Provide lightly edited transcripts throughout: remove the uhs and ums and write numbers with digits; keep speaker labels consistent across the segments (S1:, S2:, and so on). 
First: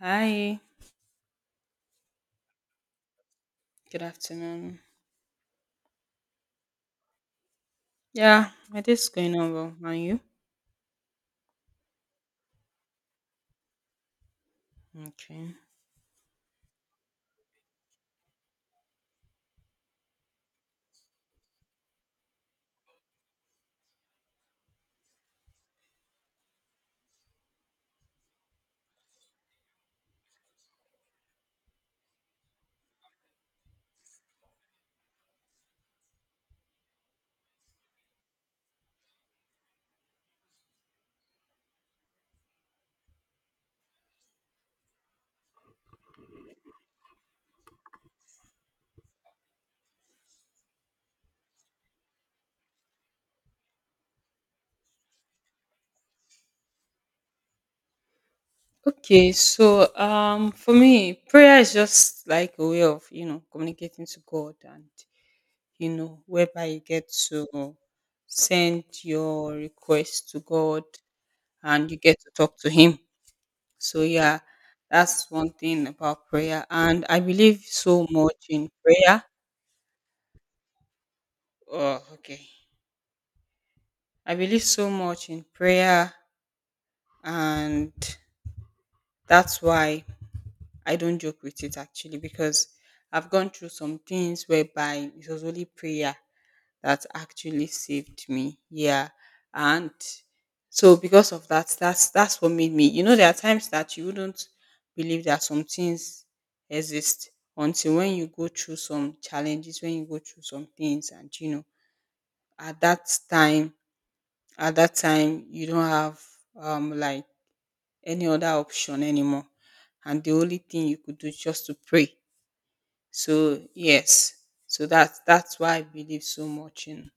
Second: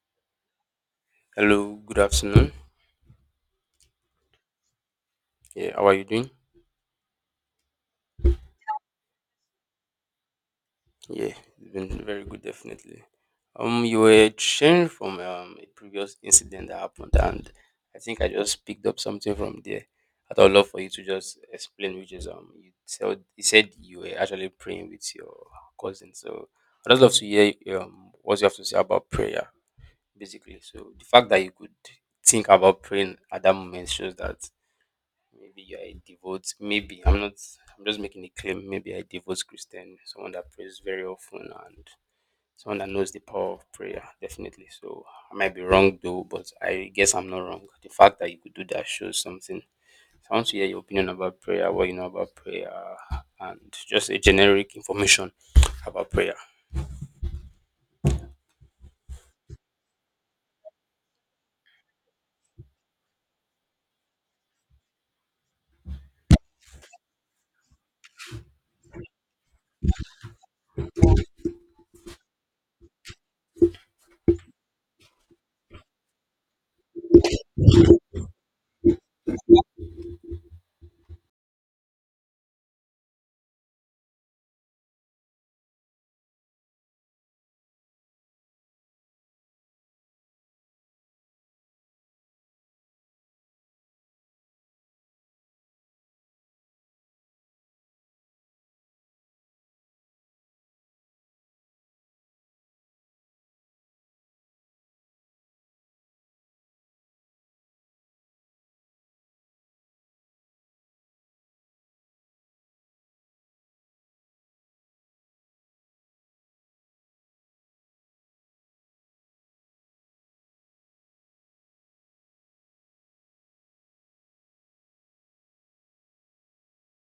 S1: Hi,
S2: Hello, good afternoon.
S1: good afternoon.
S2: Yeah, how are you doing?
S1: Yeah, my day's going on well. And you?
S2: Yeah, it's been very good, definitely. You were sharing from
S1: Okay.
S2: a previous incident that happened, and I think I just picked up something from there. I would love for you to just explain, which is you said you were actually praying with your cousin. So I'd just love to hear what you have to say about prayer, basically. So the fact that you could think about praying at that moment shows that maybe I devote. Maybe I'm not. I'm just making a claim. Maybe I devote Christian, someone that prays very often and someone that knows the power of prayer. Definitely. So I might be wrong though, but I guess I'm not wrong. The fact that you could do that shows something. So I want to hear your opinion about prayer, what you know about prayer, and just a generic information about prayer.
S1: Okay, so for me, prayer is just like a way of, you know, communicating to God, and you know, whereby you get to send your request to God and you get to talk to him. So yeah, that's one thing about prayer, and I believe so much in prayer. Oh, okay. I believe so much in prayer, and that's why I don't joke with it actually, because I've gone through some things whereby it was only prayer that actually saved me. Yeah. And so because of that, that's what made me, you know, there are times that you wouldn't believe that some things exist until when you go through some challenges, when you go through some things, and you know at that time at that time you don't have like any other option anymore. And the only thing you could do is just to pray. So yes. So that's why I believe so much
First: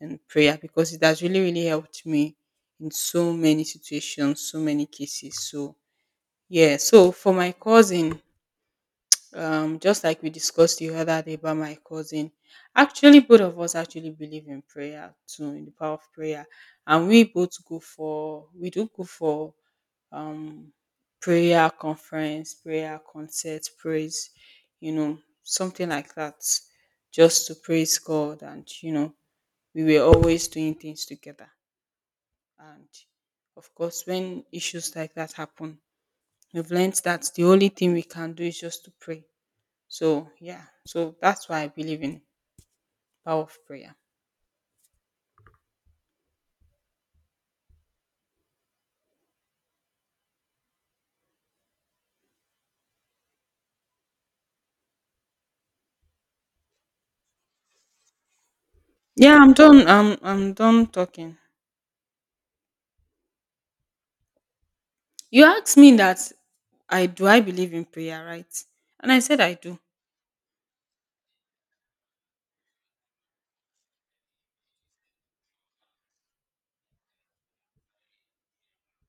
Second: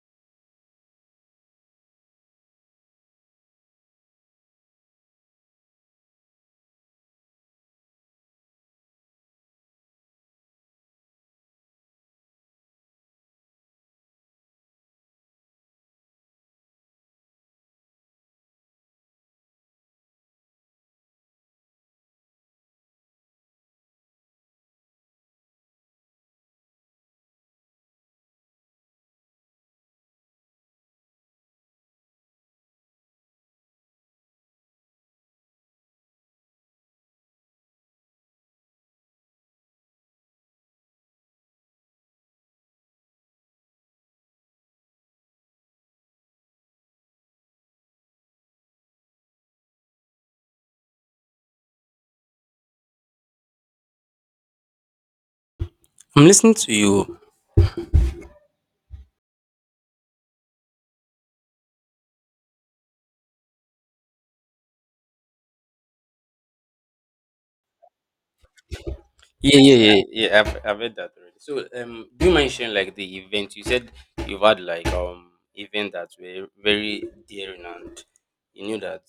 S1: in prayer because it has really, really helped me in so many situations, so many cases. So yeah, so for my cousin, just like we discussed the other day about my cousin, actually both of us actually believe in prayer too, in the power of prayer. And we both go for we do go for um, prayer conference, prayer concert, praise, you know, something like that, just to praise God. And, you know, we were always doing things together. And of course, when issues like that happen, we've learned that the only thing we can do is just to pray. So, yeah, so that's why I believe in power of prayer.
S2: I'm listening to you.
S1: Yeah, I'm done. I'm done talking. You asked me that I believe in prayer, right? And I said I
S2: Yeah, yeah,
S1: do.
S2: yeah, yeah. I've read that already. So, do you mind sharing like the event? You said you've had like event that were very daring, and you knew that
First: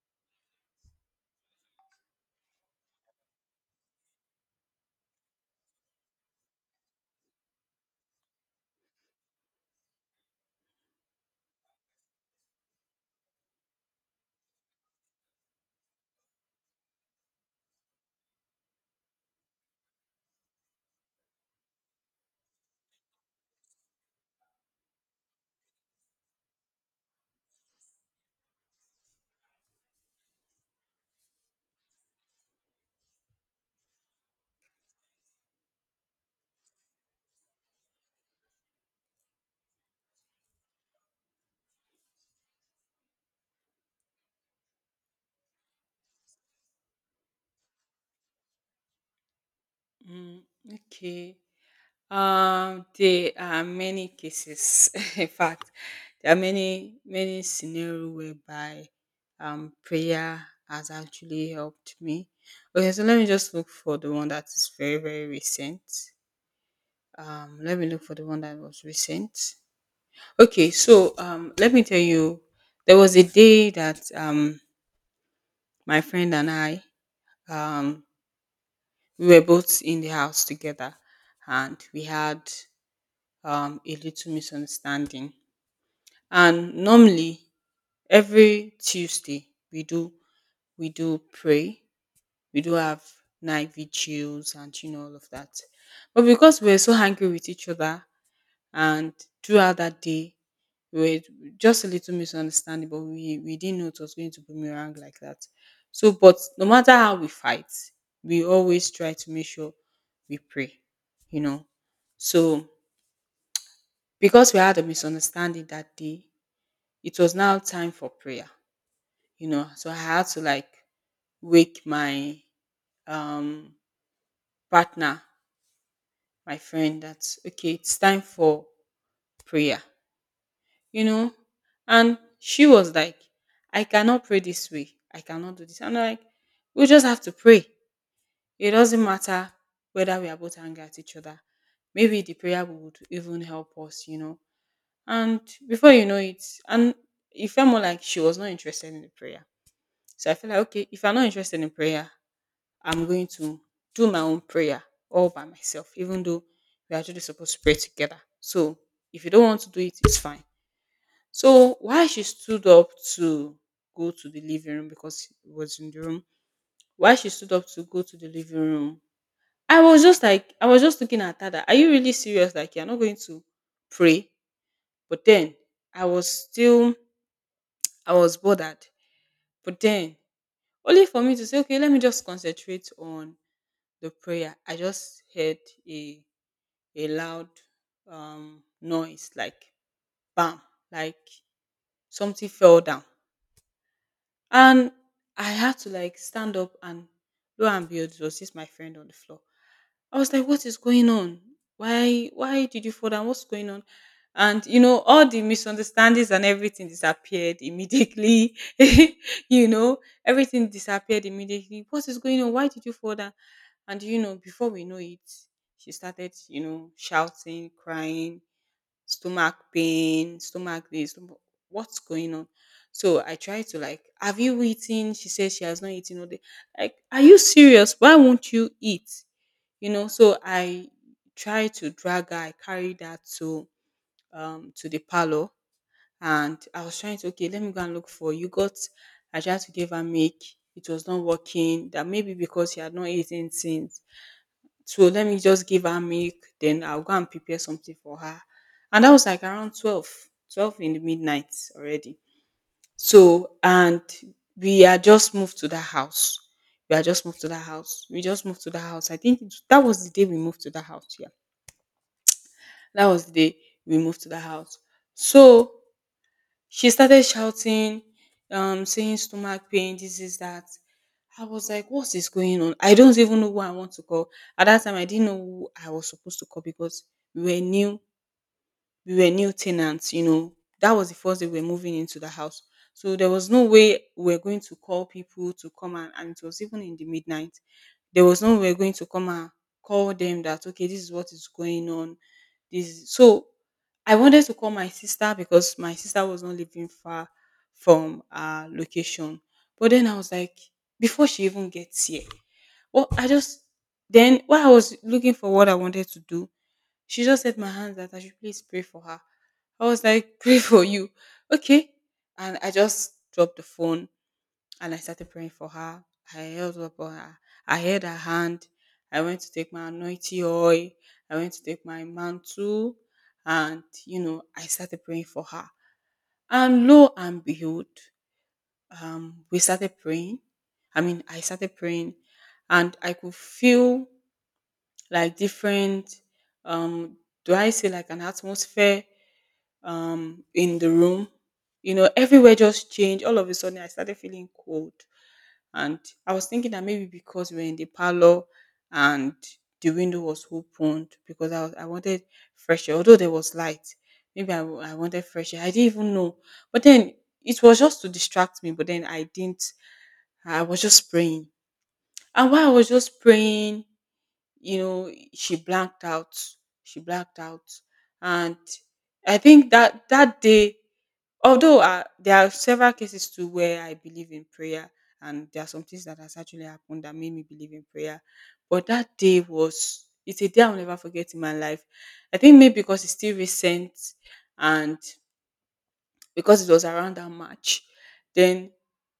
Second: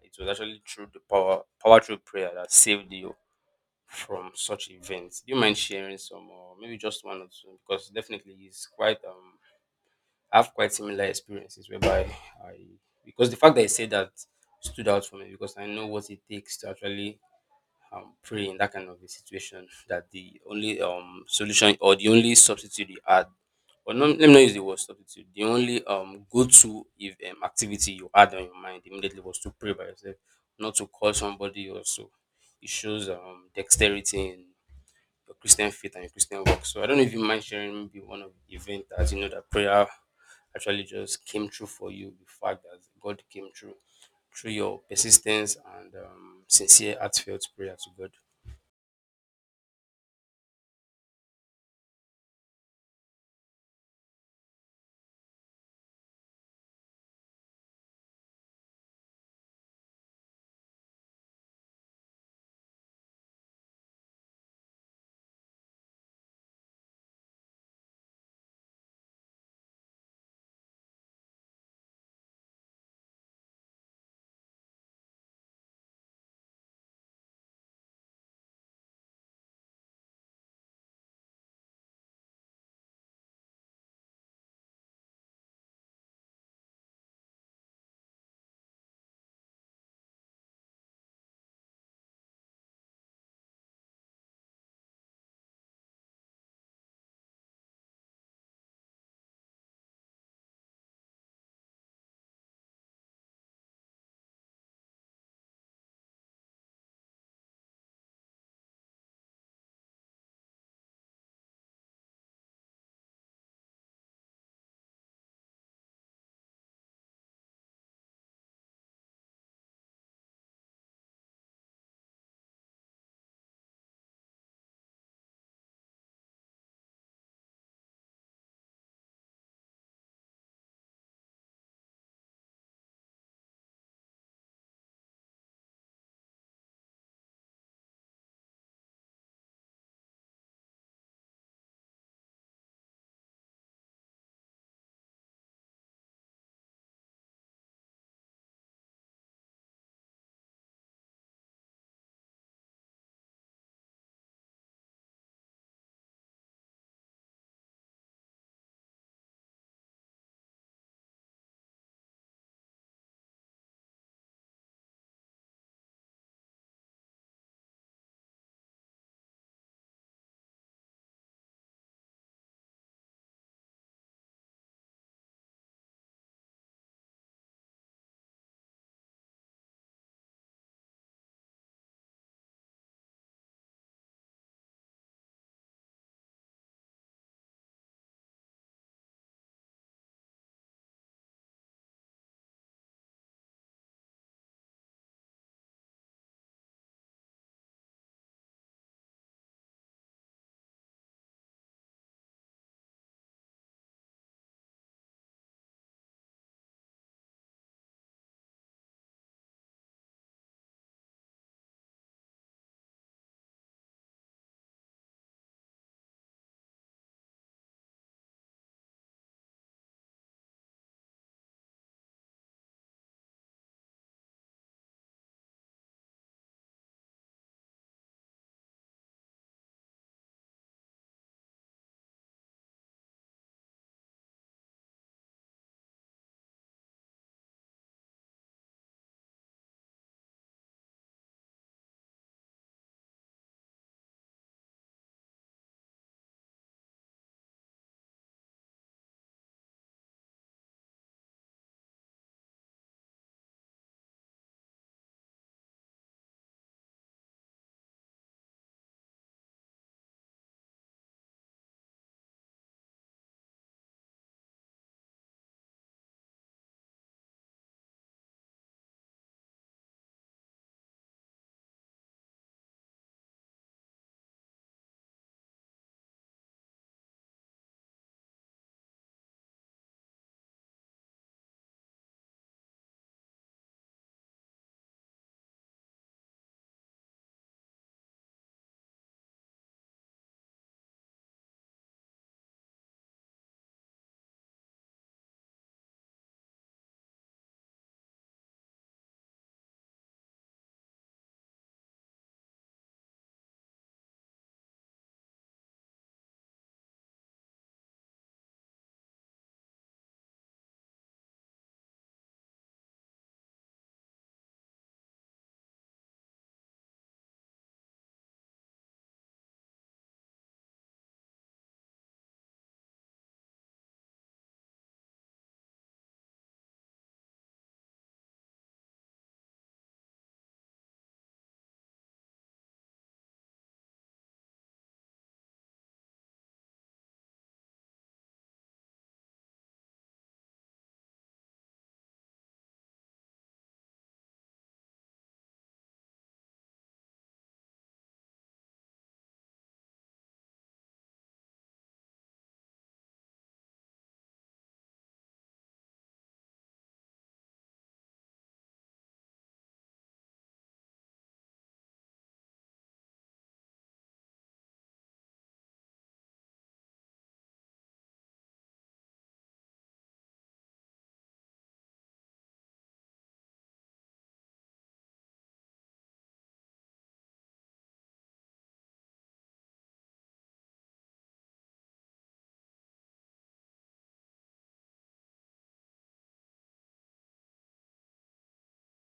S2: it was actually through the power through prayer that saved you from such events. Do you mind sharing some, or maybe just one or two? Because definitely it's quite I have quite similar experiences whereby I because the fact that I said that stood out for me because I know what it takes to actually pray in that kind of a situation that the only solution or the only substitute you add or no, let me not use the word substitute, the only go-to if activity you had on your mind immediately was to pray by yourself, not to call somebody, or so it shows dexterity in your Christian faith and your Christian work. So I don't know if you mind sharing maybe one of the event that you know that prayer actually just came true for you, the fact that God came true through your persistence and sincere heartfelt prayer to God.
S1: Mm, okay. There are many cases. In fact, there are many scenario whereby prayer has actually helped me. Okay, so let me just look for the one that is very recent. Let me look for the one that was recent. Okay, so let me tell you, there was a day that my friend and I um we were both in the house together, and we had a little misunderstanding. And normally every Tuesday we do pray, we do have night vigils and you know all of that. But because we were so angry with each other, and throughout that day we were just a little misunderstanding, but we didn't know it was going to boomerang like that. So, but no matter how we fight, we always try to make sure we pray, you know. So, because we had a misunderstanding that day, it was now time for prayer, you know. So I had to like wake my um partner, my friend. That's okay, it's time for prayer, you know. And she was like, I cannot pray this way. I cannot do this. I'm like, we just have to pray. It doesn't matter whether we are both angry at each other. Maybe the prayer would even help us, you know. And before you know it, and it felt more like she was not interested in the prayer. So I feel like, okay, if I'm not interested in prayer, I'm going to do my own prayer all by myself, even though we're actually supposed to pray together. So if you don't want to do it, it's fine. So why she stood up to go to the living room, because it was in the room. Why she stood up to go to the living room? I was just like, I was just looking at her that, are you really serious? Like, you're not going to pray. But then I was still, I was bothered. But then only for me to say, okay, let me just concentrate on the prayer, I just heard a a loud noise like bam, like something fell down. And I had to like stand up, and lo and behold, it was just my friend on the floor. I was like, what is going on? Why did you fall down? What's going on? And you know, all the misunderstandings and everything disappeared immediately. You know, everything disappeared immediately. What is going on? Why did you fall down? And you know, before we know it, she started, you know, shouting, crying, stomach pain, stomach this, stomach, what's going on? So I tried to like, have you eaten? She says she has not eaten all day. Like, are you serious? Why won't you eat? You know, so I tried to drag her, I carried her to the parlor, and I was trying to, okay, let me go and look for you. Got, I tried to give her milk, it was not working, that maybe because she had not eaten since, so let me just give her milk, then I'll go and prepare something for her. And that was like around 12, 12 in the midnight already. So, and we are just moved to that house. We are just moved to that house. We just moved to that house. I think that was the day we moved to that house. Yeah. That was the day we moved to the house. So she started shouting, saying stomach pain, this is that. I was like, what is going on? I don't even know who I want to call. At that time, I didn't know who I was supposed to call because we were new we were new tenants, you know. That was the first day we were moving into the house. So there was no way we were going to call people to come, and it was even in the midnight. There was no way we were going to come and call them that okay, this is what is going on. This is-" so I wanted to call my sister because my sister was not living far from our location. But then I was like, before she even gets here, well, I just then while I was looking for what I wanted to do, she just held my hands that I should please pray for her. I was like, pray for you. Okay. And I just dropped the phone and I started praying for her. I held up on her. I held her hand. I went to take my anointing oil. I went to take my mantle. And, you know, I started praying for her. And lo and behold, we started praying. I mean, I started praying, and I could feel like different um do I say like an atmosphere in the room. You know, everywhere just changed. All of a sudden I started feeling cold. And I was thinking that maybe because we were in the parlor and the window was opened because I wanted fresh air, although there was light. Maybe I wanted fresh air. I didn't even know. But then it was just to distract me, but then I didn't I was just praying. And while I was just praying, you know, she blacked out. And I think that that day, although there are several cases too where I believe in prayer, and there are some things that has actually happened that made me believe in prayer, but that day was, it's a day I'll never forget in my life. I think maybe because it's still recent, and because it was around that match. Then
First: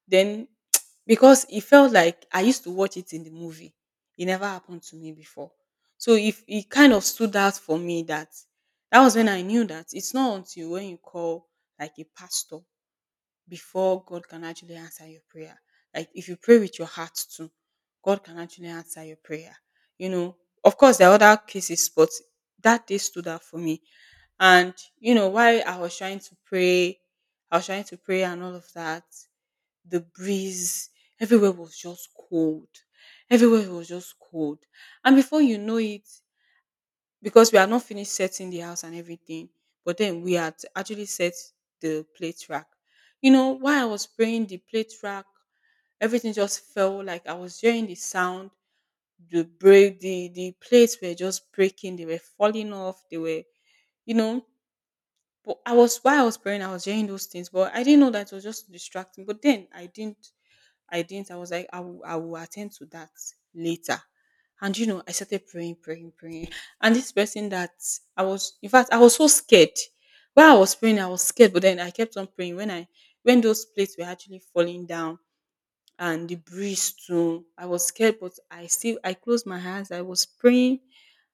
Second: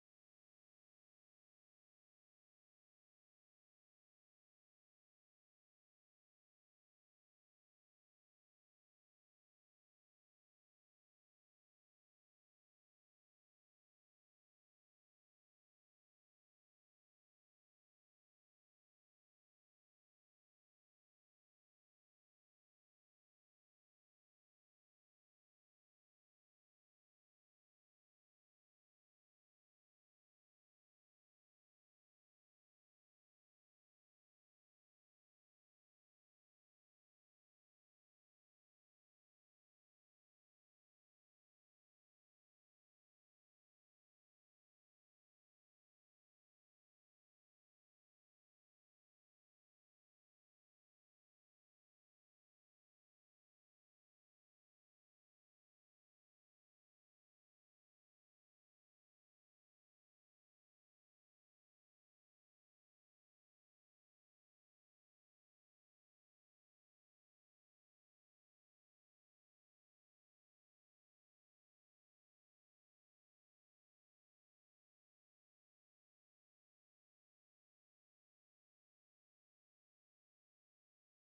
S1: then because it felt like I used to watch it in the movie. It never happened to me before. So if it kind of stood out for me that that was when I knew that it's not until when you call like a pastor before God can actually answer your prayer. Like if you pray with your heart too, God can actually answer your prayer. You know, of course, there are other cases, but that day stood out for me. And you know, while I was trying to pray, I was trying to pray and all of that, the breeze, everywhere was just cold. Everywhere was just cold. And before you know it, because we are not finished setting the house and everything, but then we had actually set the plate rack. You know, while I was praying, the plate rack, everything just felt like I was hearing the sound. The break, the plates were just breaking. They were falling off. They were, you know. But I was while I was praying, I was hearing those things, but I didn't know that it was just distracting. But then I didn't. I was like, I will attend to that later. And you know, I started praying, praying, praying. And this person that in fact, I was so scared. While I was praying, I was scared, but then I kept on praying. When those plates were actually falling down and the breeze too, I was scared, but I closed my eyes. I was praying.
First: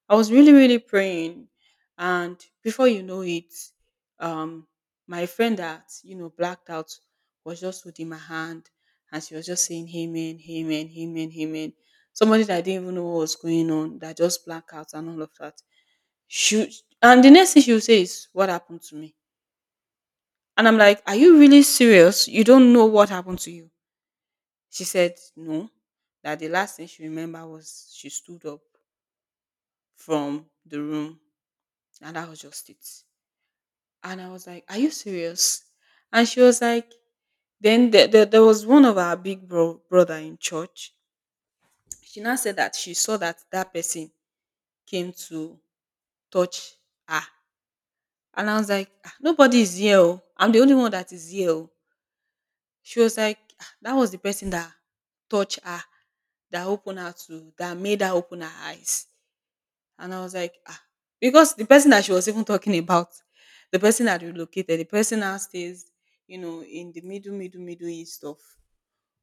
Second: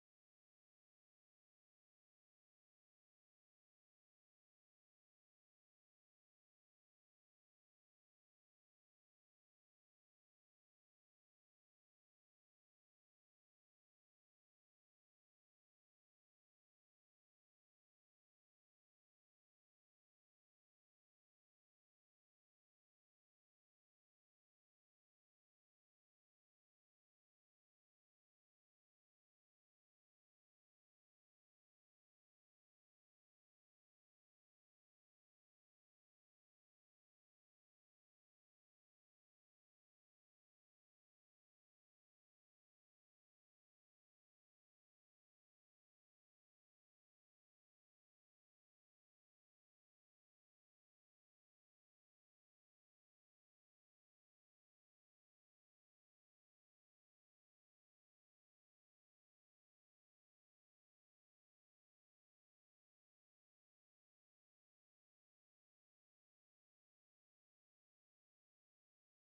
S1: I was really, really praying. And before you know it, um, my friend that, you know, blacked out was just holding my hand and she was just saying, "Amen, Amen, Amen, Amen." Somebody that didn't even know what was going on, that just blacked out and all of that. She, and the next thing she would say is, "What happened to me?" And I'm like, "Are you really serious? You don't know what happened to you?" She said, "No. That the last thing she remembered was she stood up from the room, and that was just it." And I was like, "Are you serious?" And she was like, there was one of our brother in church. She now said that she saw that that person came to touch her. And I was like, "Ah, nobody is here, oh. I'm the only one that is here, oh." She was like, "Ah, that was the person that touched her, that made her open her eyes." And I was like, ah, because the person that she was even talking about, the person that relocated, the person now stays, you know, in the middle east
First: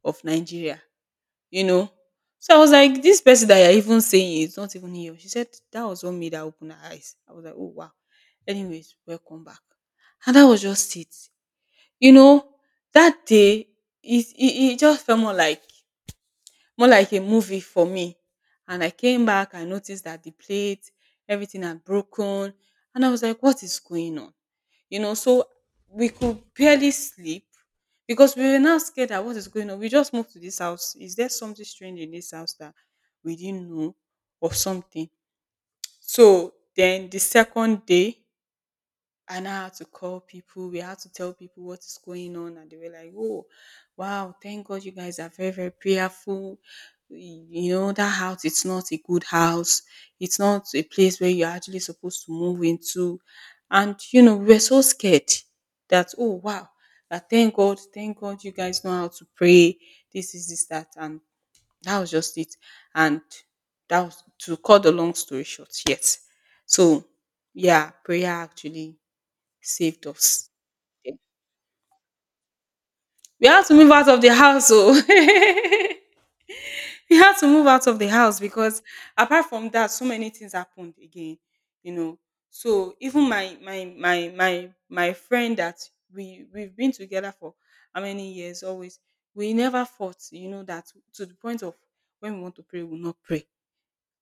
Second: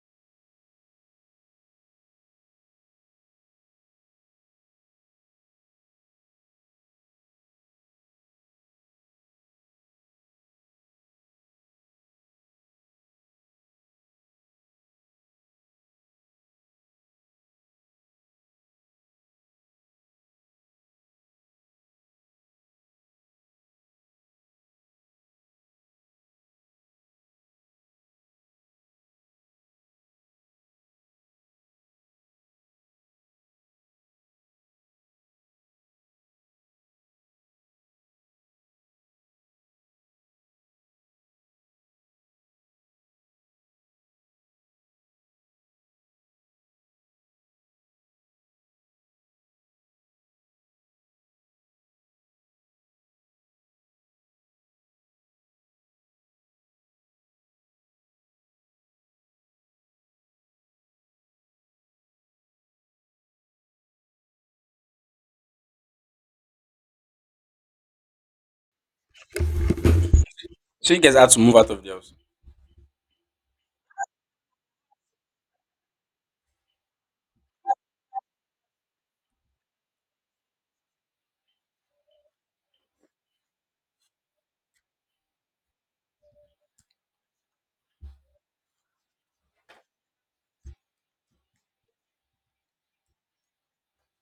S1: of Nigeria, you know. So I was like, "This person that you're even saying is not even here." She said that was what made her open her eyes. I was like, "Oh wow. Anyways, welcome back." And that was just it. You know, that day it just felt more like a movie for me. And I came back, I noticed that the plate, everything had broken. And I was like, "What is going on?" You know, so we could barely sleep because we were now scared that what is going on. We just moved to this house. Is there something strange in this house that we didn't know or something? So then the second day, I now had to call people. We had to tell people what is going on, and they were like, "Oh, wow! Thank God you guys are very, very prayerful. You know that house. It's not a good house. It's not a place where you're actually supposed to move into." And you know, we were so scared that, "Oh, wow! That thank God, you guys know how to pray. This is this that." And that was just it. And that was, to cut the long story short. Yes. So yeah, prayer actually saved us.
S2: So you guys had to move out of the house.
S1: We had to move out of the house, so we had to move out of the house because apart from that, so many things happened again, you know. So even my friend that we've been together for how many years, always we never fought, you know, that to the point of when we want to pray, we will not pray.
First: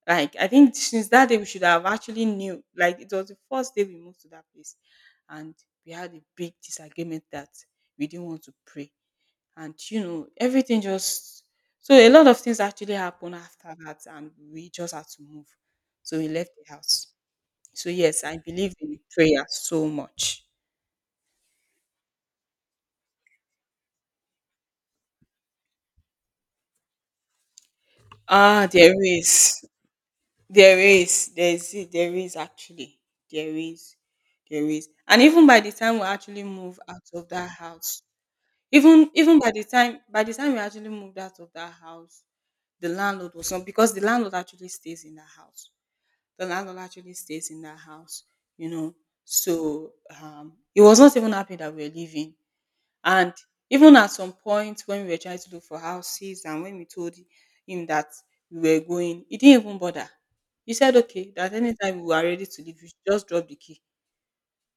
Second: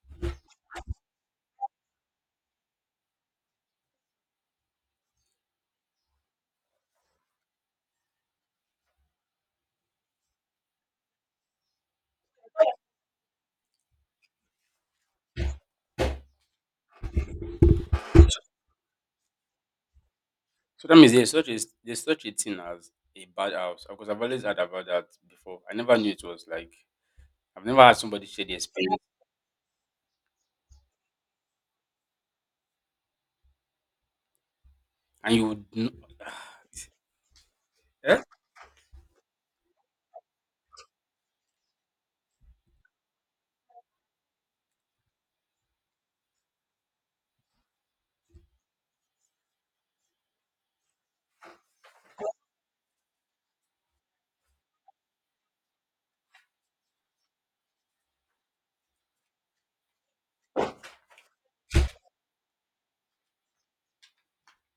S1: Like I think since that day we should have actually knew. Like it was the first day we moved to that place and we had a big disagreement that we didn't want to pray, and you know everything just, so a lot of things actually happened after that and we just had to move, so we left the house. So yes, I believe in prayer so much.
S2: So that means there's such a thing as a bad house, because I've always heard about that before. I never knew it was like, I've never had somebody share the
S1: Ah, there
S2: experience.
S1: is there is there is there is actually there is there is. And
S2: And you
S1: even by
S2: would
S1: the
S2: kn-
S1: time we actually move out of that house,
S2: eh?
S1: even even by the time we actually moved out of that house, the landlord was not, because the landlord actually stays in the house. The landlord actually stays in that house, you know. So he was not even happy that we were leaving. And even at some point when we were trying to look for houses and when we told him that we were going, he didn't even bother. He said, "Okay, that anytime we are ready to leave, you should just drop the key."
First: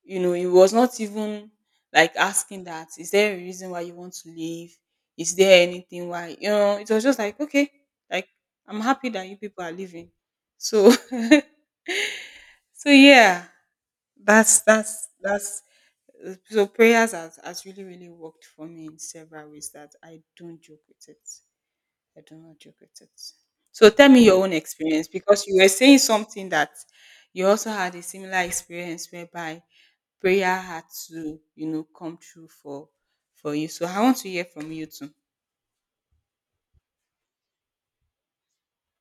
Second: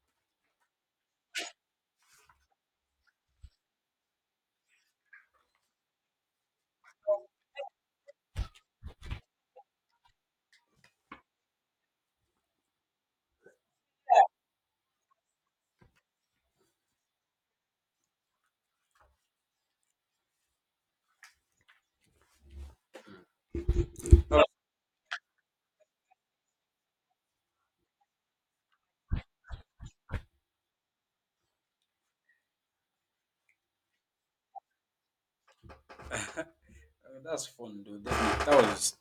S1: You know, he was not even like asking that, "Is there a reason why you want to leave? Is there anything why?" You know, it was just like, "Okay, like I'm happy that you people are leaving." So, so yeah. That's so prayers has really really worked for me in several ways that I don't joke with it. I do not joke with it. So tell me your
S2: That
S1: own experience, because you were saying something that you also had a similar experience whereby prayer had to, you know, come true for you. So I want to hear from you too.
S2: that's fun though. Definitely. That was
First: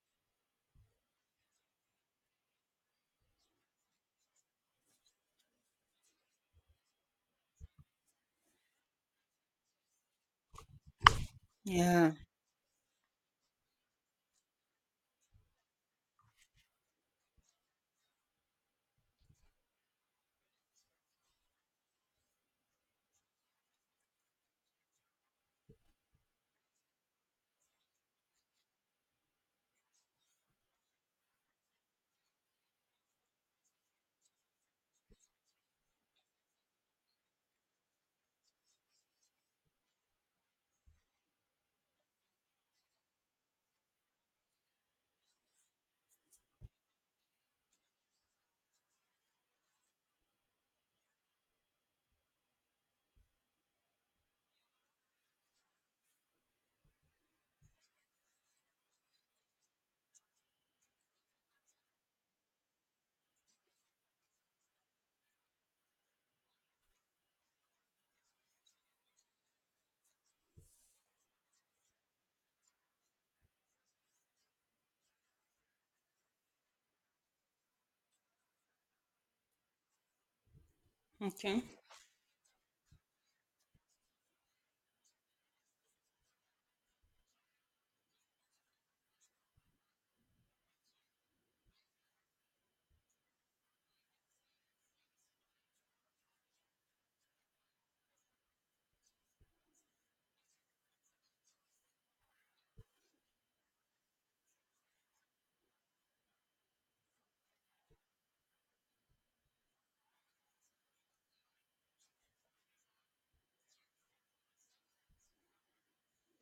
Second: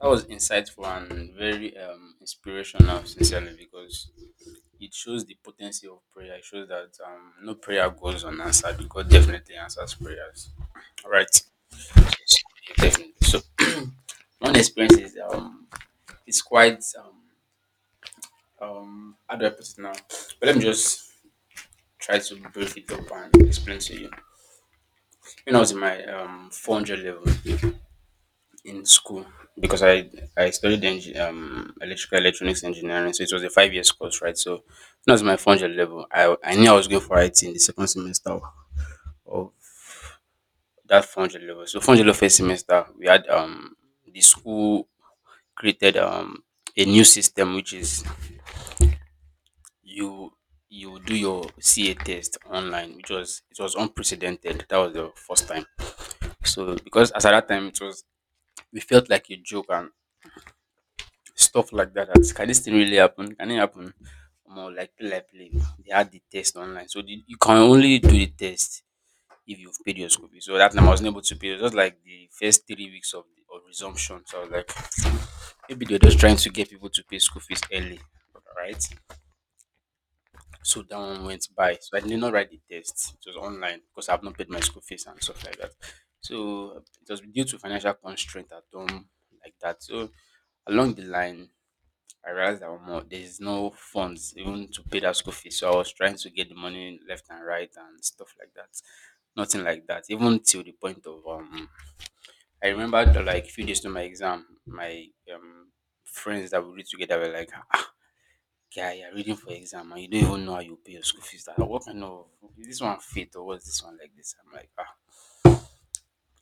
S2: that was insightful and very inspirational, sincerely, because it shows the potency of prayer. It shows that no prayer goes unanswered, because God definitely answers prayers. All right.
S1: Yeah.
S2: Yes, definitely. So one experience is it's quite how do I put it now? But let me just try to break it up and explain to you. When I was in my 400 level in school, because I studied electrical electronics engineering, so it was a 5 years course, right? So when I was in my 400 level, I knew I was going for IT in the second semester of that 400 level. So 400 level first semester, we had the school created a new system, which is you you do your CA test online, which was, it was unprecedented. That was the first time. So because as at that time it was, we felt like a joke and stuff like that. That, can this thing really happen? Can it happen? More like play like play. They had the test online. So you can only do the test if you've paid your school fees. So that time I wasn't able to pay. It was just like the first 3 weeks of the of resumption. So I was like, maybe they're just trying to get people to pay school fees early. Right? So that one went
S1: Okay.
S2: by. So I did not write the test. It was online because I've not paid my school fees and stuff like that. So it was due to financial constraint at home, like that. So along the line, I realized that omo, there is no funds even to pay that school fees. So I was trying to get the money left and right and stuff like that. Nothing like that. Even till the point of I remember like few days to my exam, my um friends that we read together were like, yeah, you're reading for exam and you don't even know how you pay your school fees. Like, what kind of is this one fit or what's this one like this? I'm like, ah,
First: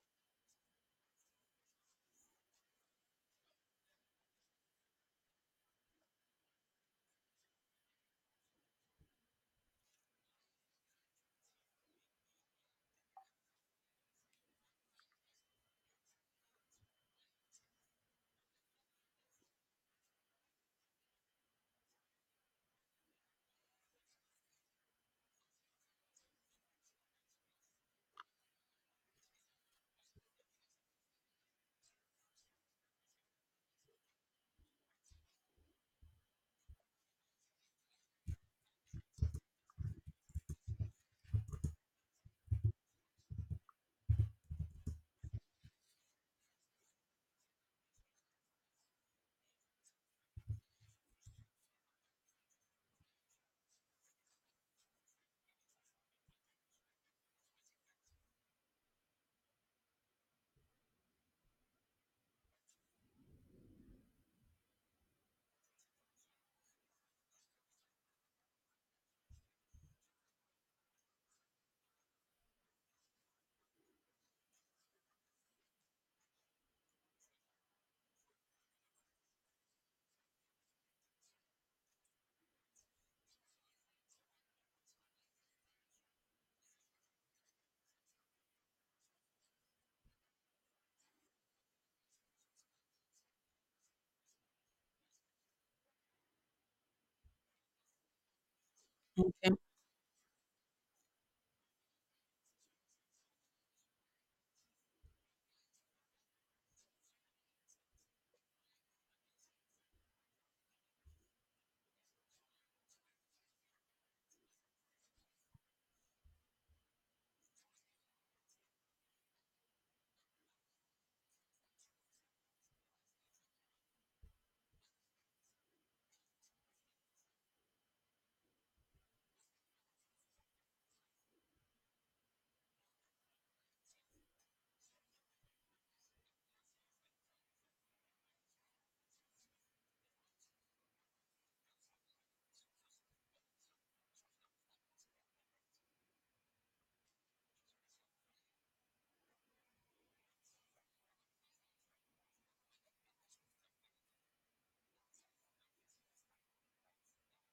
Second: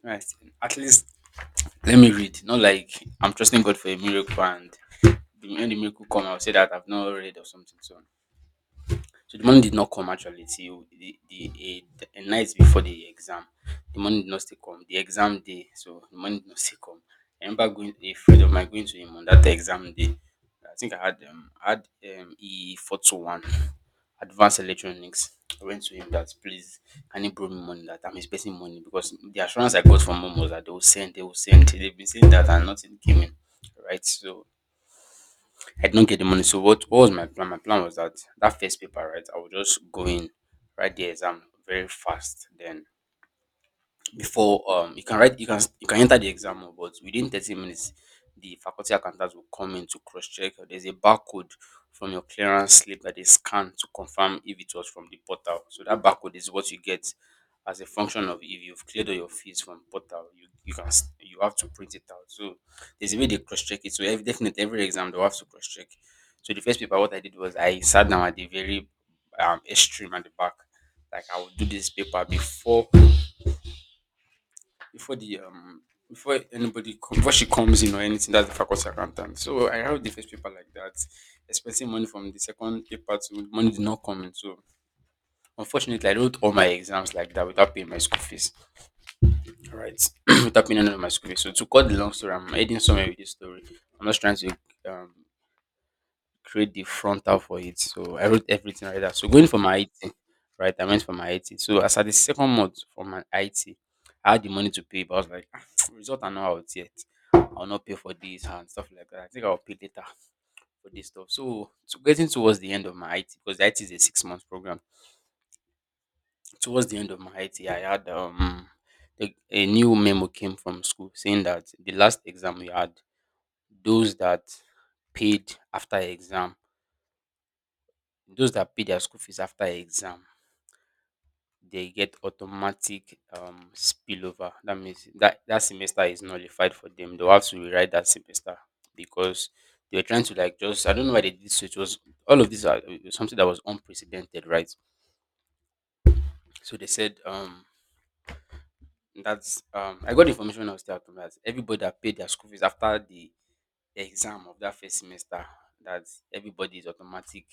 S2: right. At least let me read. Not like I'm trusting God for a miracle and the- when the miracle come, I'll say that I've not read or something. So the money did not come actually till the a night before the exam. The money did not still come. The exam day, so the money did not still come. I remember going a friend of mine going to him on that exam day. I think I had E 421 advanced electronics. I went to him that please, can you borrow me money, that I'm expecting money, because the assurance I got from mom was that they will send. They've been saying that and nothing came in. Right. So I did not get the money. So what was my plan? My plan was that that first paper, right? I would just go in, write the exam very fast, then before you can write you can, you can enter the exam hall, but within 30 minutes the faculty accountants will come in to cross check. There's a barcode from your clearance slip that they scan to confirm if it was from the portal. So that barcode is what you get as a function of, if you've cleared all your fees from portal, you can s- you have to print it out. So there's a way they cross check it. So every, definitely every exam they'll have to cross check. So the first paper, what I did was I sat down at the very extreme at the back. Like, I would do this paper before before the before anybody come, before she comes in or anything, that's the faculty accountant. So I have the first paper like that, expecting money from the second paper to. Money did not come in. So unfortunately I wrote all my exams like that without paying my school fees. All right, without paying any of my school fees. So to cut the long story, I'm heading somewhere with this story. I'm just trying to um create the frontal for it. So I wrote everything like that. So going
S1: Okay.
S2: for my IT, right? I went for my IT. So as at the second month for my IT, I had the money to pay, but I was like, "Ah, result are not out yet. I'll not pay for this and stuff like that. I think I'll pay later for this stuff." So, so getting towards the end of my IT, because IT is a 6 month program. Towards the end of my IT, I had a new memo came from school saying that the last exam we had, those that paid after exam, those that pay their school fees after exam, they get automatic spillover. That means that that semester is nullified for them. They'll have to rewrite that semester, because they were trying to like just, I don't know why they did so. It was, all of this are, it was something that was unprecedented, right? So they said that's I got information when I was still at home that everybody that paid their school fees after the exam of that first semester, that everybody is automatic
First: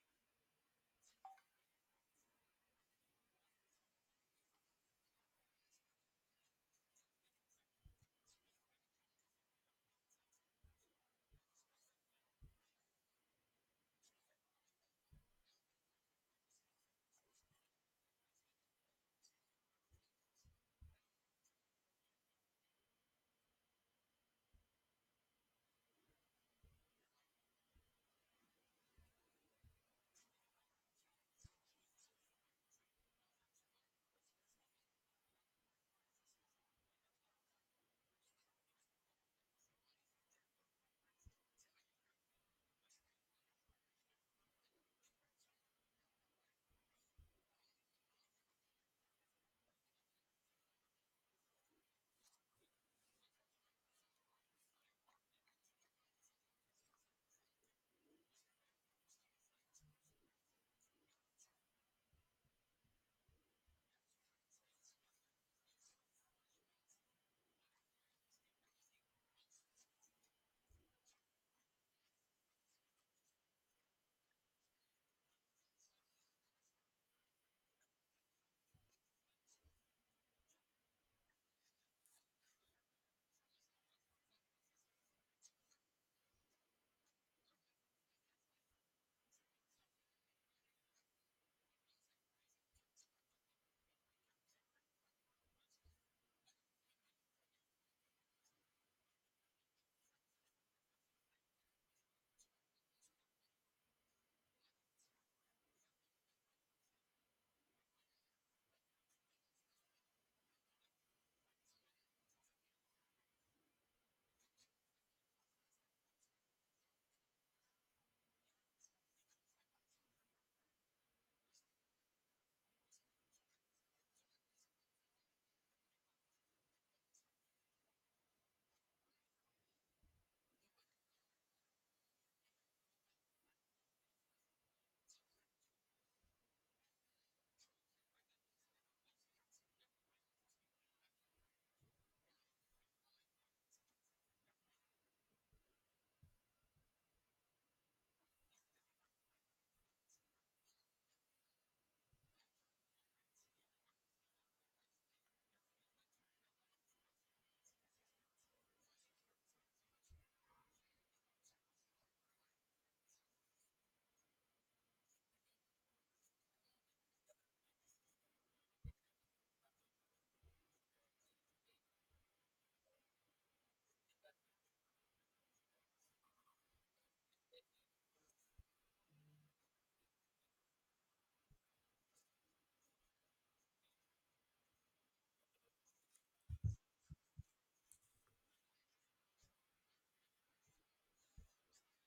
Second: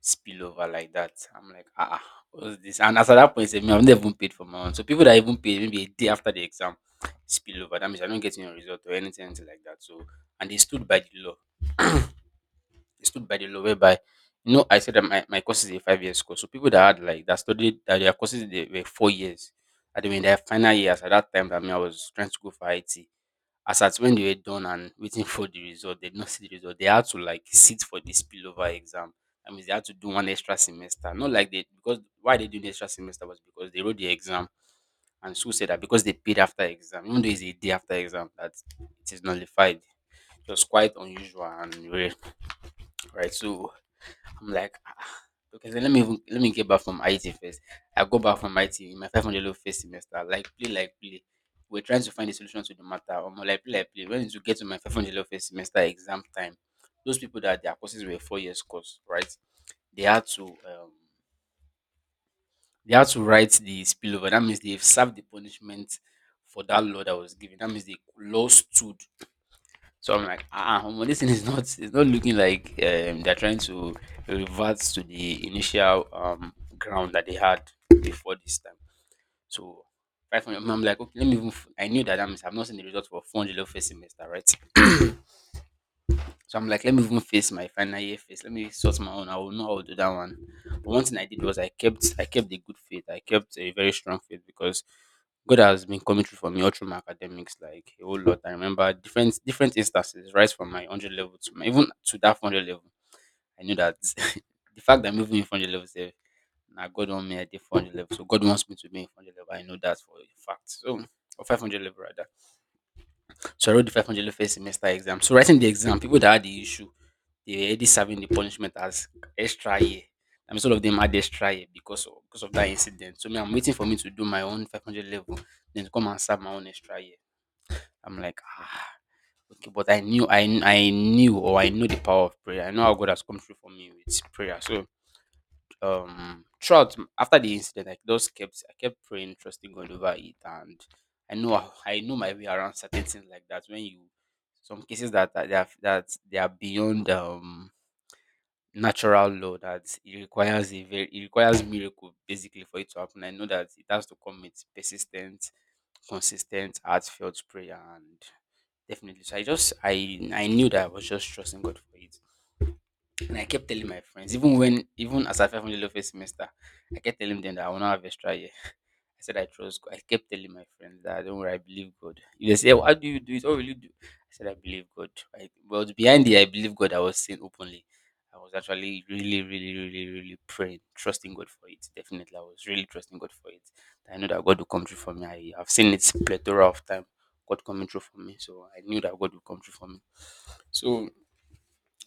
S2: spill over like that. I'm like, ah, ah, what's this? And as at that point, sef, me, I've never even paid for my own. So people that even paid maybe a day after the exam spill over. That means I don't get any result or anything, anything like that. So and they stood by the law. It stood by the law whereby, you know, I said that my course is a 5 years course. So people that had like that studied that their courses they were 4 years and they were in their final years at that time, that mean, I was trying to go for IT. As at when they were done and waiting for the result, they did not see the result. They had to like sit for the spillover exam. I mean they had to do one extra semester. Not like they because why they do the extra semester was because they wrote the exam and school said that because they paid after exam, even though it's a day after exam, that it is nullified. It was quite unusual, and we were, right? So I'm like, "Ah, okay, so let me get back from IT first. I go back from IT in my 500 level first semester, like play, like play. We're trying to find a solution to the matter. Or more like play, like play. When to get to my 500 level first semester exam time, those people that their courses were 4 years course, right? They had to write the spillover. That means they've served the punishment for that law that was given. That means the law stood. So I'm like, ah, omo, this thing is not it's not looking like they're trying to revert to the initial ground that they had before this time. So 500. I'm like, okay, let me. Even, I knew that I've not seen the result for 400 level first semester, right? So I'm like, let me even face my final year face. Let me sort my own. I will know how to do that one. But one thing I did was I kept the good faith. I kept a very strong faith because God has been coming through for me all through my academics, like a whole lot. I remember different instances, right from my 100 level to my, even to that 400 level. I knew that the fact that I'm even in 400 level, say, now God want me at the 400 level, so God wants me to be in 400 level. I know that for a fact. So, or 500 level rather. So I wrote the 500 first semester exam. So writing the exam, people that had the issue, they were already serving the punishment as extra year. I mean, some of them had extra year because of that incident. So me, I'm waiting for me to do my own 500 level, then to come and serve my own extra year. I'm like, ah, okay, but I knew, or I know the power of prayer. I know how God has come through for me with prayer. So after the incident, I just kept praying, trusting God over it, and I know my way around certain things like that. When you some cases that they are beyond natural law that it requires miracle basically for it to happen. I know that it has to come with persistent, consistent, heartfelt prayer and definitely. So I knew that I was just trusting God for it. And I kept telling my friends, even as I fell from the first semester, I kept telling them that I will not have extra year. I said I trust God. I kept telling my friends that don't worry, I believe God. If they say, "How do you do it? What will you do?" I said, "I believe God." But behind the "I believe God," I was saying openly, I was actually really, really, really, really praying, trusting God for it. Definitely, I was really trusting God for it. I know that God will come through for me. I've seen it plethora of time, God coming through for me, so I knew that God will come through for me. So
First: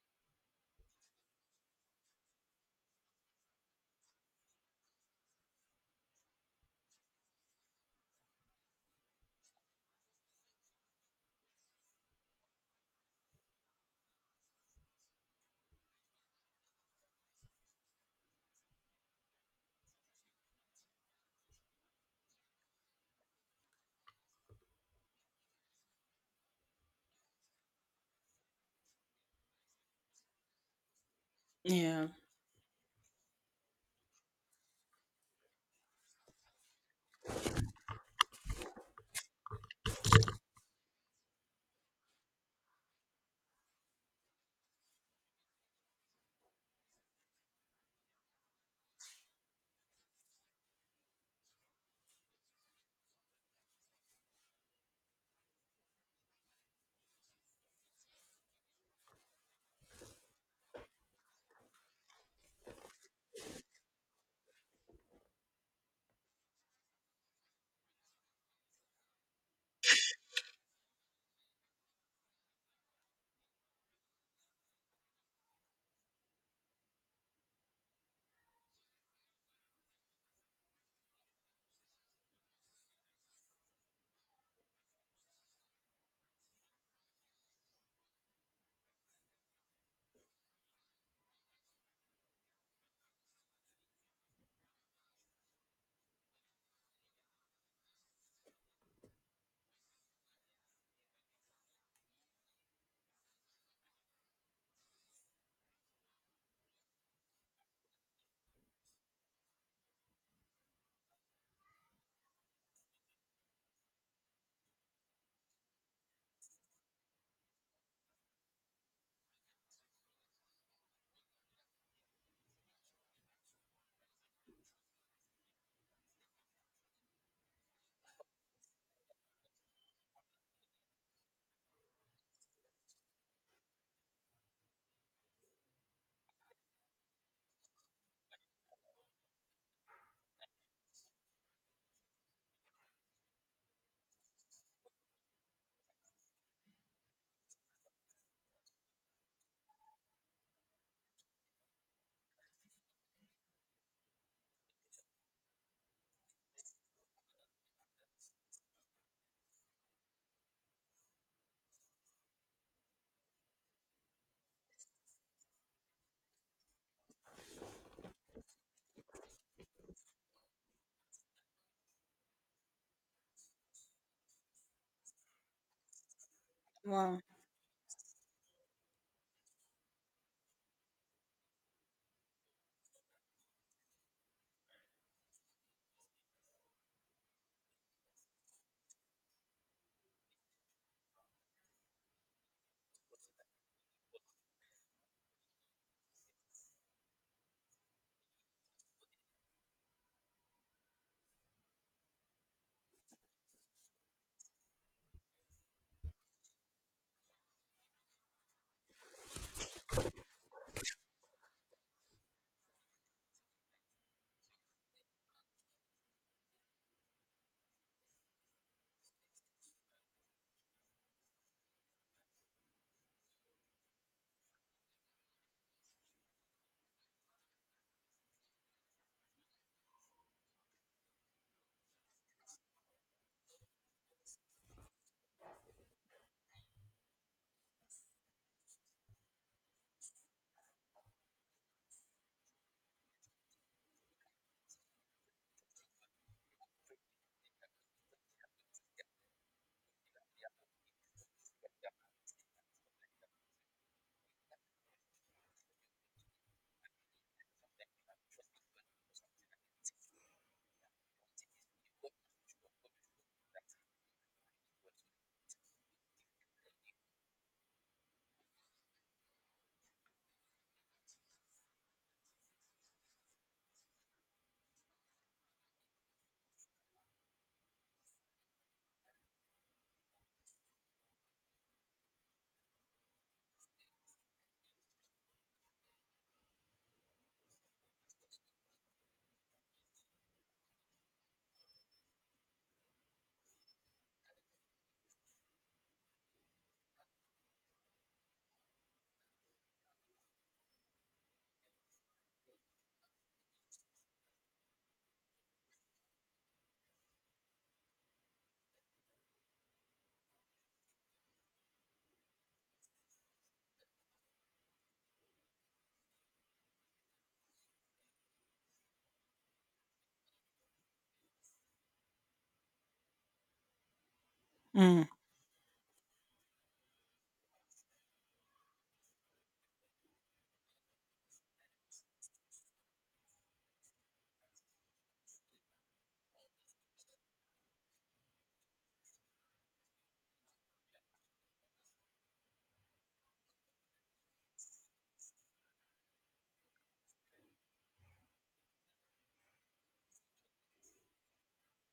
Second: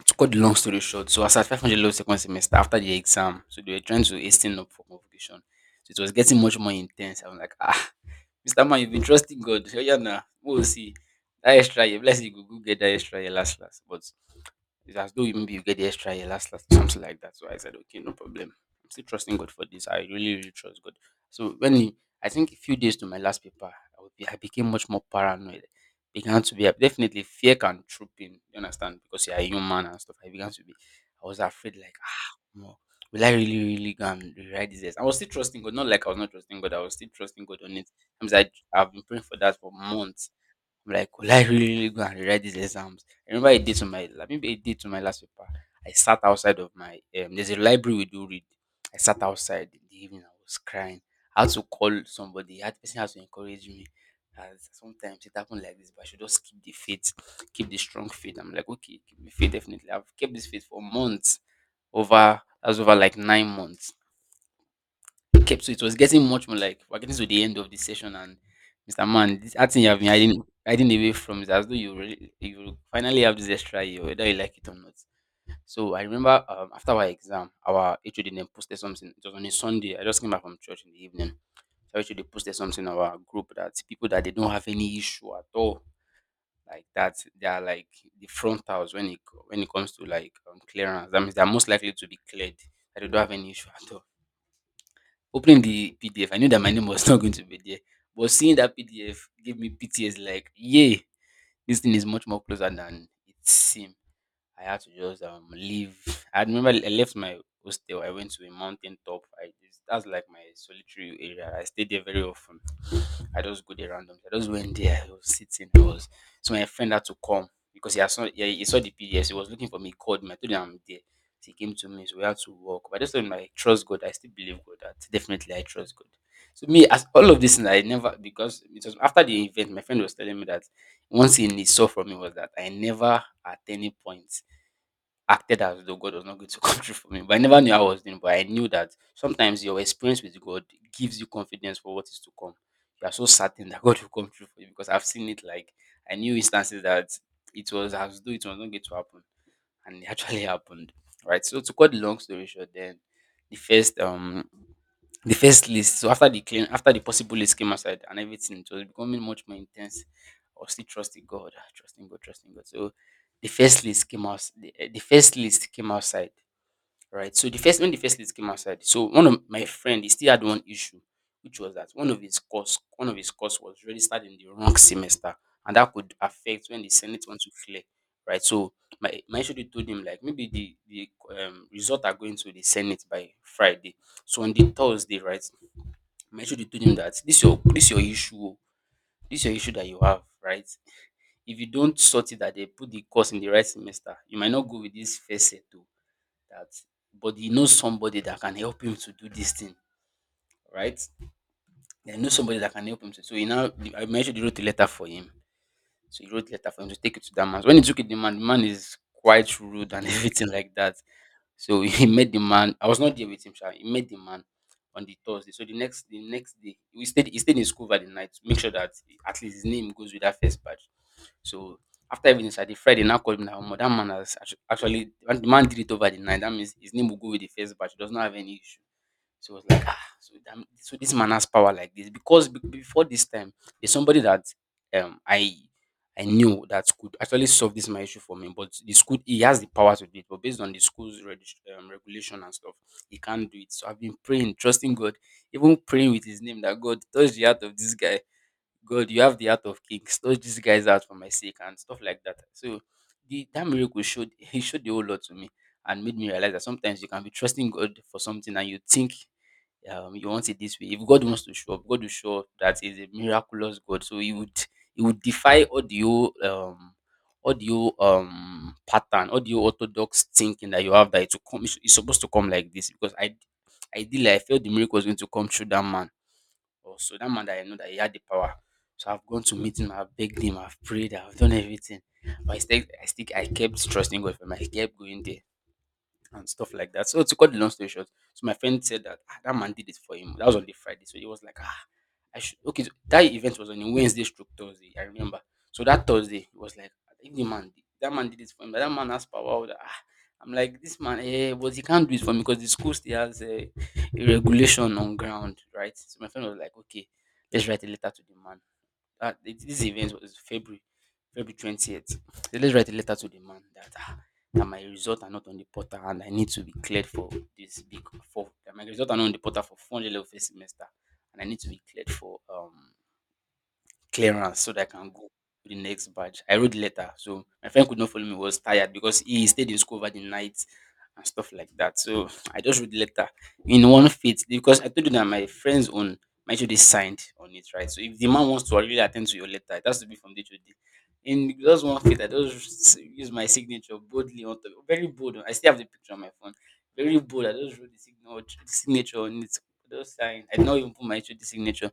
S2: to cut the long story short, so I was at 500 level second semester after the exam. So they were trying to hasten up for convocation. So it was getting much more intense. I was like, ah, Mr. Man, you've been trusting God. So yeah, now we'll see. That extra year, bless you, go get that extra year last last. But it's as though you maybe you get the extra year last last, something like that. So I said, okay, no problem. I'm still trusting God for this. I really, really trust God. So I think a few days to my last paper, I became much more paranoid. I began to be definitely fear can troop in, you understand, because you are human and stuff. I began to be, I was afraid, like,
S1: Yeah.
S2: ah, no, will I really, really go and rewrite this? I was still trusting God, not like I was not trusting God, I was still trusting God on it. Sometimes I've been praying for that for months. I'm like, will I really really go and rewrite these exams? I remember I did, maybe a day to my last paper. I sat outside of my there's a library we do read. I sat outside in the evening. I was crying. I had to call somebody. That person has to encourage me. As sometimes it happened like this, but I should just keep the faith, keep the strong faith. I'm like, okay, keep the faith definitely. I've kept this faith for months, over that's over like 9 months. Okay, so it was getting much more like we're getting to the end of the session, and Mr. Man, this acting you have been hiding away from is as though you really, you finally have this extra year, whether you like it or not. So I remember after our exam, our HOD then posted something. It was on a Sunday. I just came back from church in the evening. So actually they posted something on our group that people that they don't have any issue at all, like that they are like the frontals when it comes to like clearance, that means they're most likely to be cleared, that they don't have any issue at all. Opening the PDF, I knew that my name was not going to be there. But seeing that PDF gave me PTSD, like, yay, this thing is much more closer than it seemed. I had to just leave. I remember I left my hostel. I went to a mountain top. I just, that's like my solitary area. I stayed there very often. I just go there randomly. I just went there. I was sitting. I was. So my friend had to come because he saw the PDS. He was looking for me. He called me. I told him I'm there. So he came to me. So we had to walk. But I just told him I trust God. I still believe God. That definitely I trust God. So me as all of this, and I never, because it was after the event. My friend was telling me that one thing he saw from me was that I never at any point acted as though God was not going to come through for me. But I never knew I was doing, but I knew that sometimes your experience with God gives you confidence for what is to come. You are so certain that God will come through for you because I've seen it, like I knew instances that it was as though it was not going to happen. And it actually happened. Right. So to cut the long story short, then the first um the first list. So after the possible list came outside and everything, it was becoming much more intense. I was still trusting God, ah, trusting God, trusting God. So the first list came outside, right? So the first list came outside, so one of my friend he still had one issue, which was that one of his course was registered in the wrong semester, and that could affect when the
S1: Wow.
S2: senate want to clear, right? So my schedule told him like maybe the result are going to the senate by Friday, so on the Thursday, right? My schedule told him that this your issue, oh, this your issue, that you have, right? If you don't sort it that they put the course in the right semester, you might not go with this first set. Oh, that, but he knows somebody that can help him to do this thing, right? He knows somebody that can help him to. So he now I mentioned he wrote a letter for him. So he wrote a letter for him to take it to that man. So when he took it, the man is quite rude and everything like that. So he met the man. I was not there with him, sha. He met the man on the Thursday. So the next day, we stayed he stayed in school over the night to make sure that at least his name goes with that first batch. So after everything started, Friday now called me now. That man has actually the man did it over the night. That means his name will go with the first batch. He does not have any issue. So I was like, ah, so, damn, so this man has power like this because before this time, there's somebody that um I I knew that could actually solve this my issue for me, but the school he has the power to do it, but based on the school's regulation and stuff, he can't do it. So I've been praying, trusting God, even praying with His name that God touch the heart of this guy. God, you have the heart of kings. Touch these guys out for my sake and stuff like that. So the that miracle showed, he showed the whole lot to me and made me realize that sometimes you can be trusting God for something and you think you want it this way. If God wants to show up, God will show up that he's a miraculous God. So he would defy um all the pattern, all the orthodox thinking that you have that it will come it's supposed to come like this because I ideally I felt the miracle was going to come through that man. Also that man that I know that he had the power. So I've gone to meet him, I've begged him, I've prayed, I've done everything. But I still I kept trusting God for him. I kept going there and stuff like that. So to cut the long story short, so my friend said that, "Ah, that man did it for him." That was on the Friday, so he was like, ah, I should. Okay, so that event was on a Wednesday stroke Thursday. I remember. So that Thursday he was like, I think the man, that man did it for him. That man has power. That, ah, I'm like this man, eh, but he can't do it for me because the school still has a regulation on ground, right? So my friend was like, okay, let's write a letter to the man. This event was February, February 20th. They let's write a letter to the man that ah, that my results are not on the portal and I need to be cleared for this big for that my results are not on the portal for 400 level first semester and I need to be cleared for clearance so that I
S1: Mm.
S2: can go to the next batch. I wrote the letter, so my friend could not follow me. He was tired because he stayed in school over the night and stuff like that. So I just wrote the letter in one fit because I told you that my friends on my HOD signed on it, right? So if the man wants to really attend to your letter, it has to be from day to day. In just one fit, I just use my signature boldly on top. Very bold. I still have the picture on my phone. Very bold. I just wrote signature on it. Just sign. I did not even put my HOD signature.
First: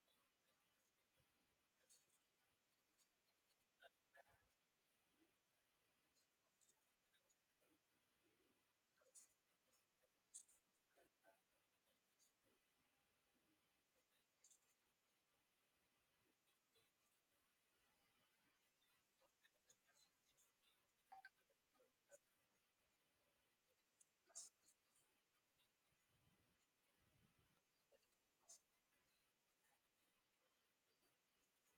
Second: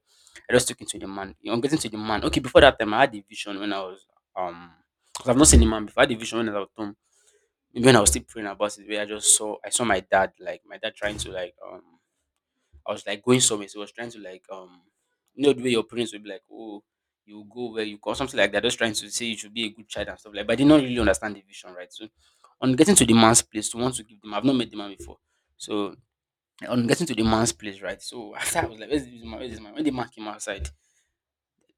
S2: I just took it to the man. You know, getting to the man. Okay, before that time, I had a vision when I was um, because I've not seen the man before. I had a vision when I was at home. Maybe when I was still praying about it, where I just I saw my dad, like my dad trying to like, I was like going somewhere. So he was trying to like, you know the way your parents would be like, oh, you go where you go, something like that. Just trying to say you should be a good child and stuff like. But I did not really understand the vision, right? So on getting to the man's place, to want to give them, I've not met the man before. So on getting to the man's place, right? So after I was like, where's this man? Where's this man? When the man came outside,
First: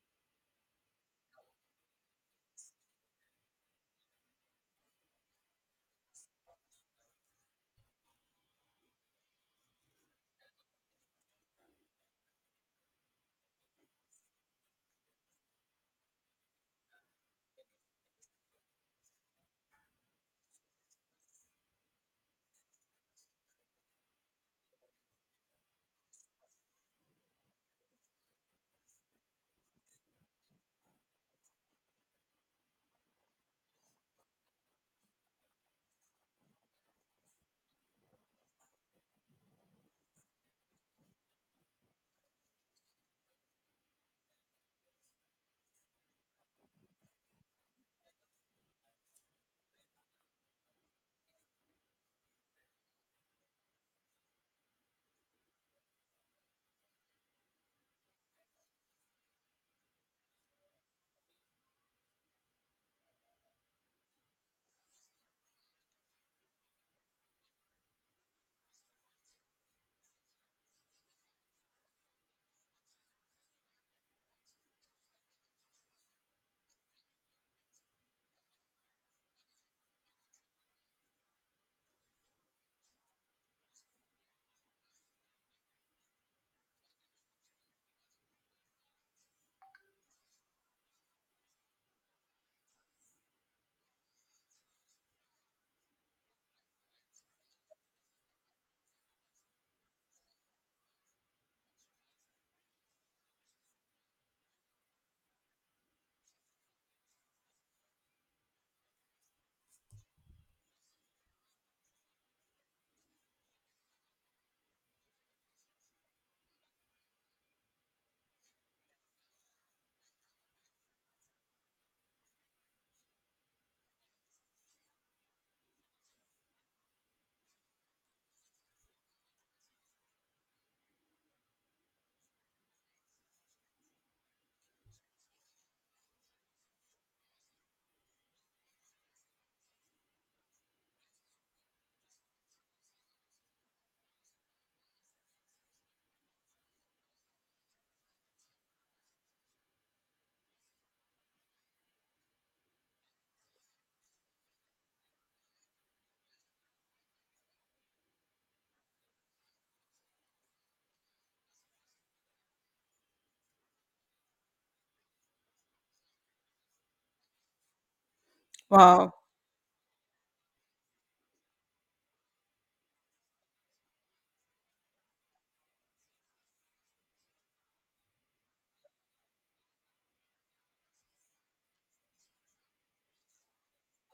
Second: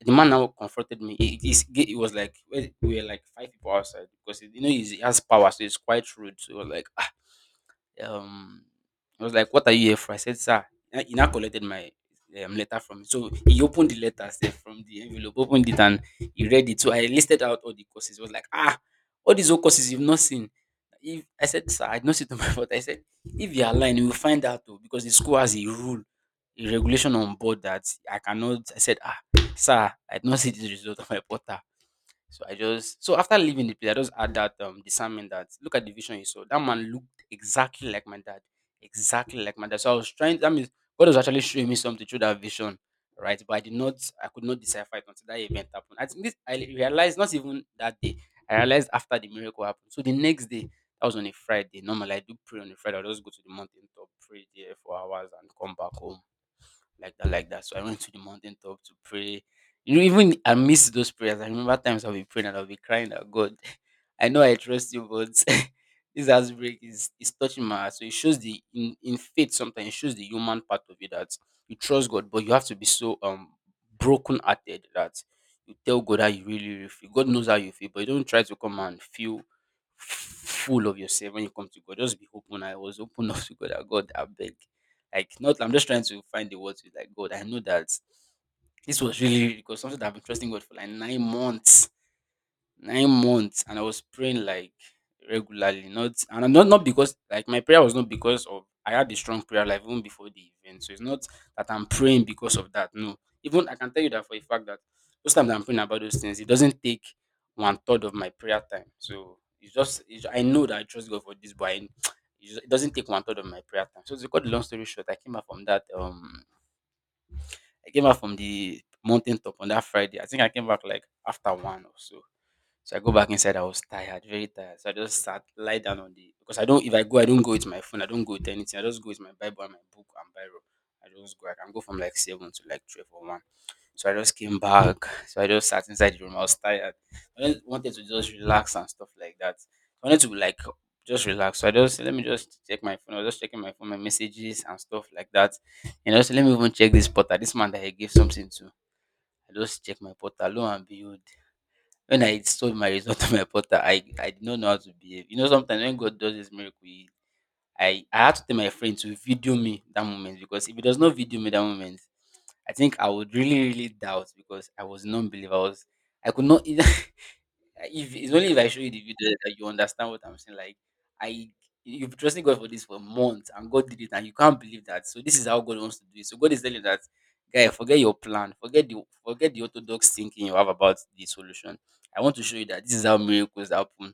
S2: the man now confronted me. He was like, we were like five people outside because you know he has power, so it's quite rude. So he was like, Um, I was like, "What are you here for?" I said, "Sir." He now collected my letter from me. So he opened the letter sef from the envelope, opened it and he read it. So I listed out all the courses. I was like, ah, all these old courses you've not seen. If I said, sir, I did not see to my fault. I said, if you are lying, you will find out though, because the school has a rule, a regulation on board that I cannot. I said, ah, sir, I did not see the result of my portal. So I just so after leaving the place, I just had that discernment that look at the vision you saw. That man looked exactly like my dad, exactly like my dad. So I was trying. That means God was actually showing me something through that vision, right? But I could not decipher it until that event happened. I think this I realized not even that day. I realized after the miracle happened. So the next day, that was on a Friday. Normally I do pray on a Friday. I just go to the mountain top, pray there for hours, and come back home like that, like that. So I went to the mountaintop to pray. You know, even I miss those prayers. I remember times I'll be praying and I'll be crying out, God, I know I trust you, but this heartbreak is touching my heart. So it shows the in faith sometimes it shows the human part of it that you trust God, but you have to be so broken hearted that you tell God how you really, really feel. God knows how you feel, but you don't try to come and feel full of yourself when you come to God. Just be open. I was open up to God. That God, I beg. Like not I'm just trying to find the words with like God. I know that this was really because something that I've been trusting God for like 9 months and I was praying like regularly. Not because like my prayer was not because of I had a strong prayer life even before the event. So it's not that I'm praying because of that. No. Even I can tell you that for a fact that most times that I'm praying about those things, it doesn't take one third of my prayer time. So I know that I trust God for this, but it doesn't take one third of my prayer time. So to cut the long story short, I came back from that I came back from the mountain top on that Friday. I think I came back like after one or so. So I go back inside. I was tired, very tired. So lie down on the because I don't. If I go, I don't go with my phone. I don't go with anything. I just go with my Bible and my book and Bible. I just go. I can go from like seven to like twelve or one. So I just came back. So I just sat inside the room. I was tired. I just wanted to just relax and stuff like that. I wanted to like just relax. So I just let me just check my phone. I was just checking my phone, my messages and stuff like that. And also let me even check this portal. This man that I gave something to. I just check my portal. Lo and behold when I saw my result on my portal, I did not know how to behave. You know, sometimes when God does this miracle, I had to tell my friend to video me that moment because if he does not video me that moment, I think I would really, really doubt because I was non believer. I was I could not either if it's only if I show you the
S1: Wow.
S2: video that you understand what I'm saying. Like I you've trusted God for this for months and God did it and you can't believe that. So this is how God wants to do it. So God is telling you that guy, forget your plan, forget the orthodox thinking you have about the solution. I want to show you that this is how miracles happen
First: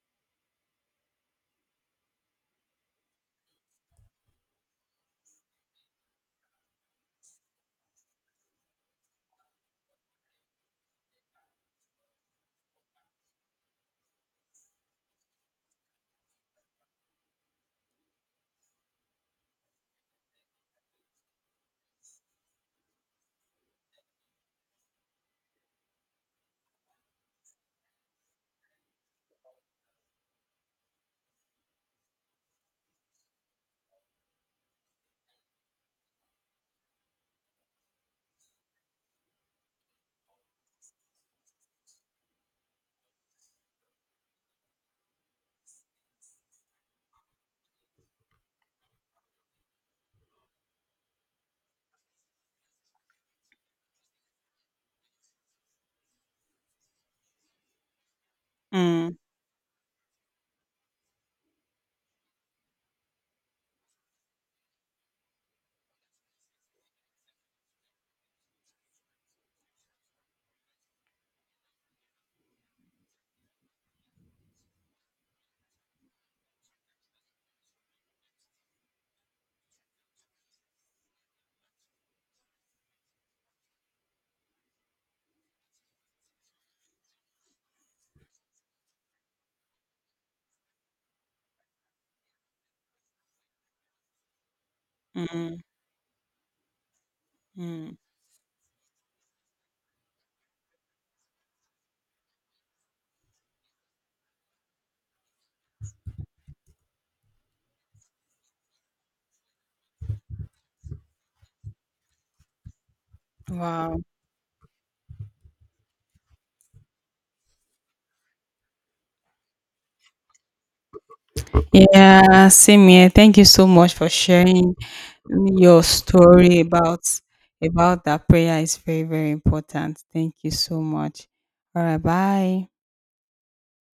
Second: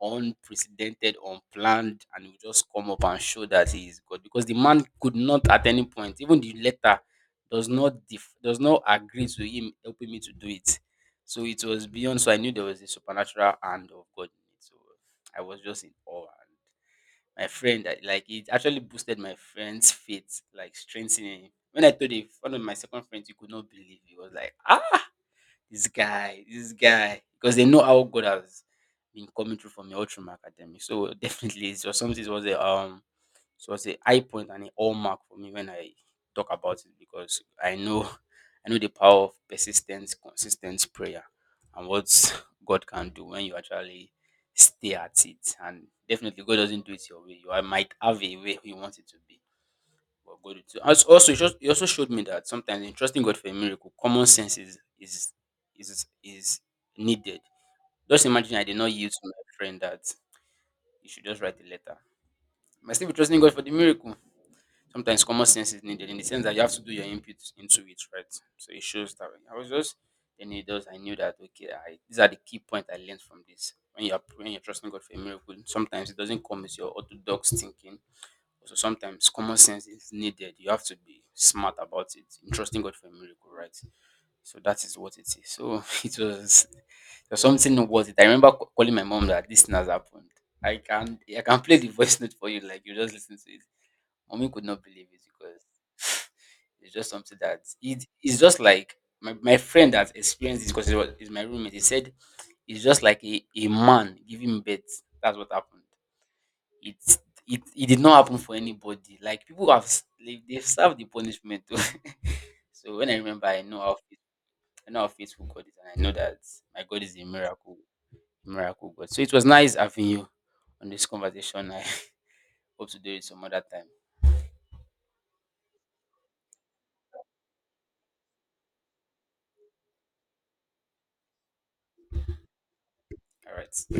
S2: unprecedented, unplanned, and will just come up and show that he is God. Because the man could not at any point, even the letter does not agree to him helping me to do it. So it was beyond. So I knew there was a supernatural hand of God in it. So I was just in awe. And my friend, like it actually boosted my friend's faith, like strengthening him. When I told a one of my second friends, he could not believe. He was like, "Ah, this guy, this guy," because they know how God has been coming through for me all through academic. So definitely, it was something. It was a, so it was a high point and a hallmark for me when I talk about it because I know, I know the power of persistence, consistent prayer, and what God can do when you actually stay at it. And definitely, God doesn't do it your way. You might have a way you want it to be, but God will too. Also, it also showed me that sometimes in trusting God for a miracle, common sense is needed. Just imagine I did not yield
S1: Mm.
S2: to my friend that you should just write a letter. I still be trusting God for the miracle. Sometimes common sense is needed in the sense that you have to do your input into it, right? So it shows that I was just then it does I knew that okay, I these are the key points I learned from this. When you're trusting God for a miracle, sometimes it doesn't come with your orthodox thinking, so sometimes common sense is needed. You have to be smart about it. In trusting God for a miracle, right? So that is what it is. So it was, there was something about it. I remember calling my mom that this thing has happened. I can play the voice note for you, like you just listen to it. Mommy could not believe it
S1: Mm.
S2: because it's just something that
S1: Mm.
S2: it is just like my friend that experienced this because it was is my roommate. He said it's just like a man giving birth. That's what happened. It it did not happen for anybody. Like people have they've served the punishment. Oh. So when I remember, I know how
S1: Wow.
S2: I know how faithful God is, and I know that my God is a miracle, miracle God. So it was nice having you on this conversation. I
S1: Yeah, same
S2: hope to
S1: here.
S2: do it
S1: Thank
S2: some
S1: you
S2: other
S1: so
S2: time.
S1: much for sharing your story about that prayer. It's very, very important. Thank you so much. All right, bye.
S2: All right.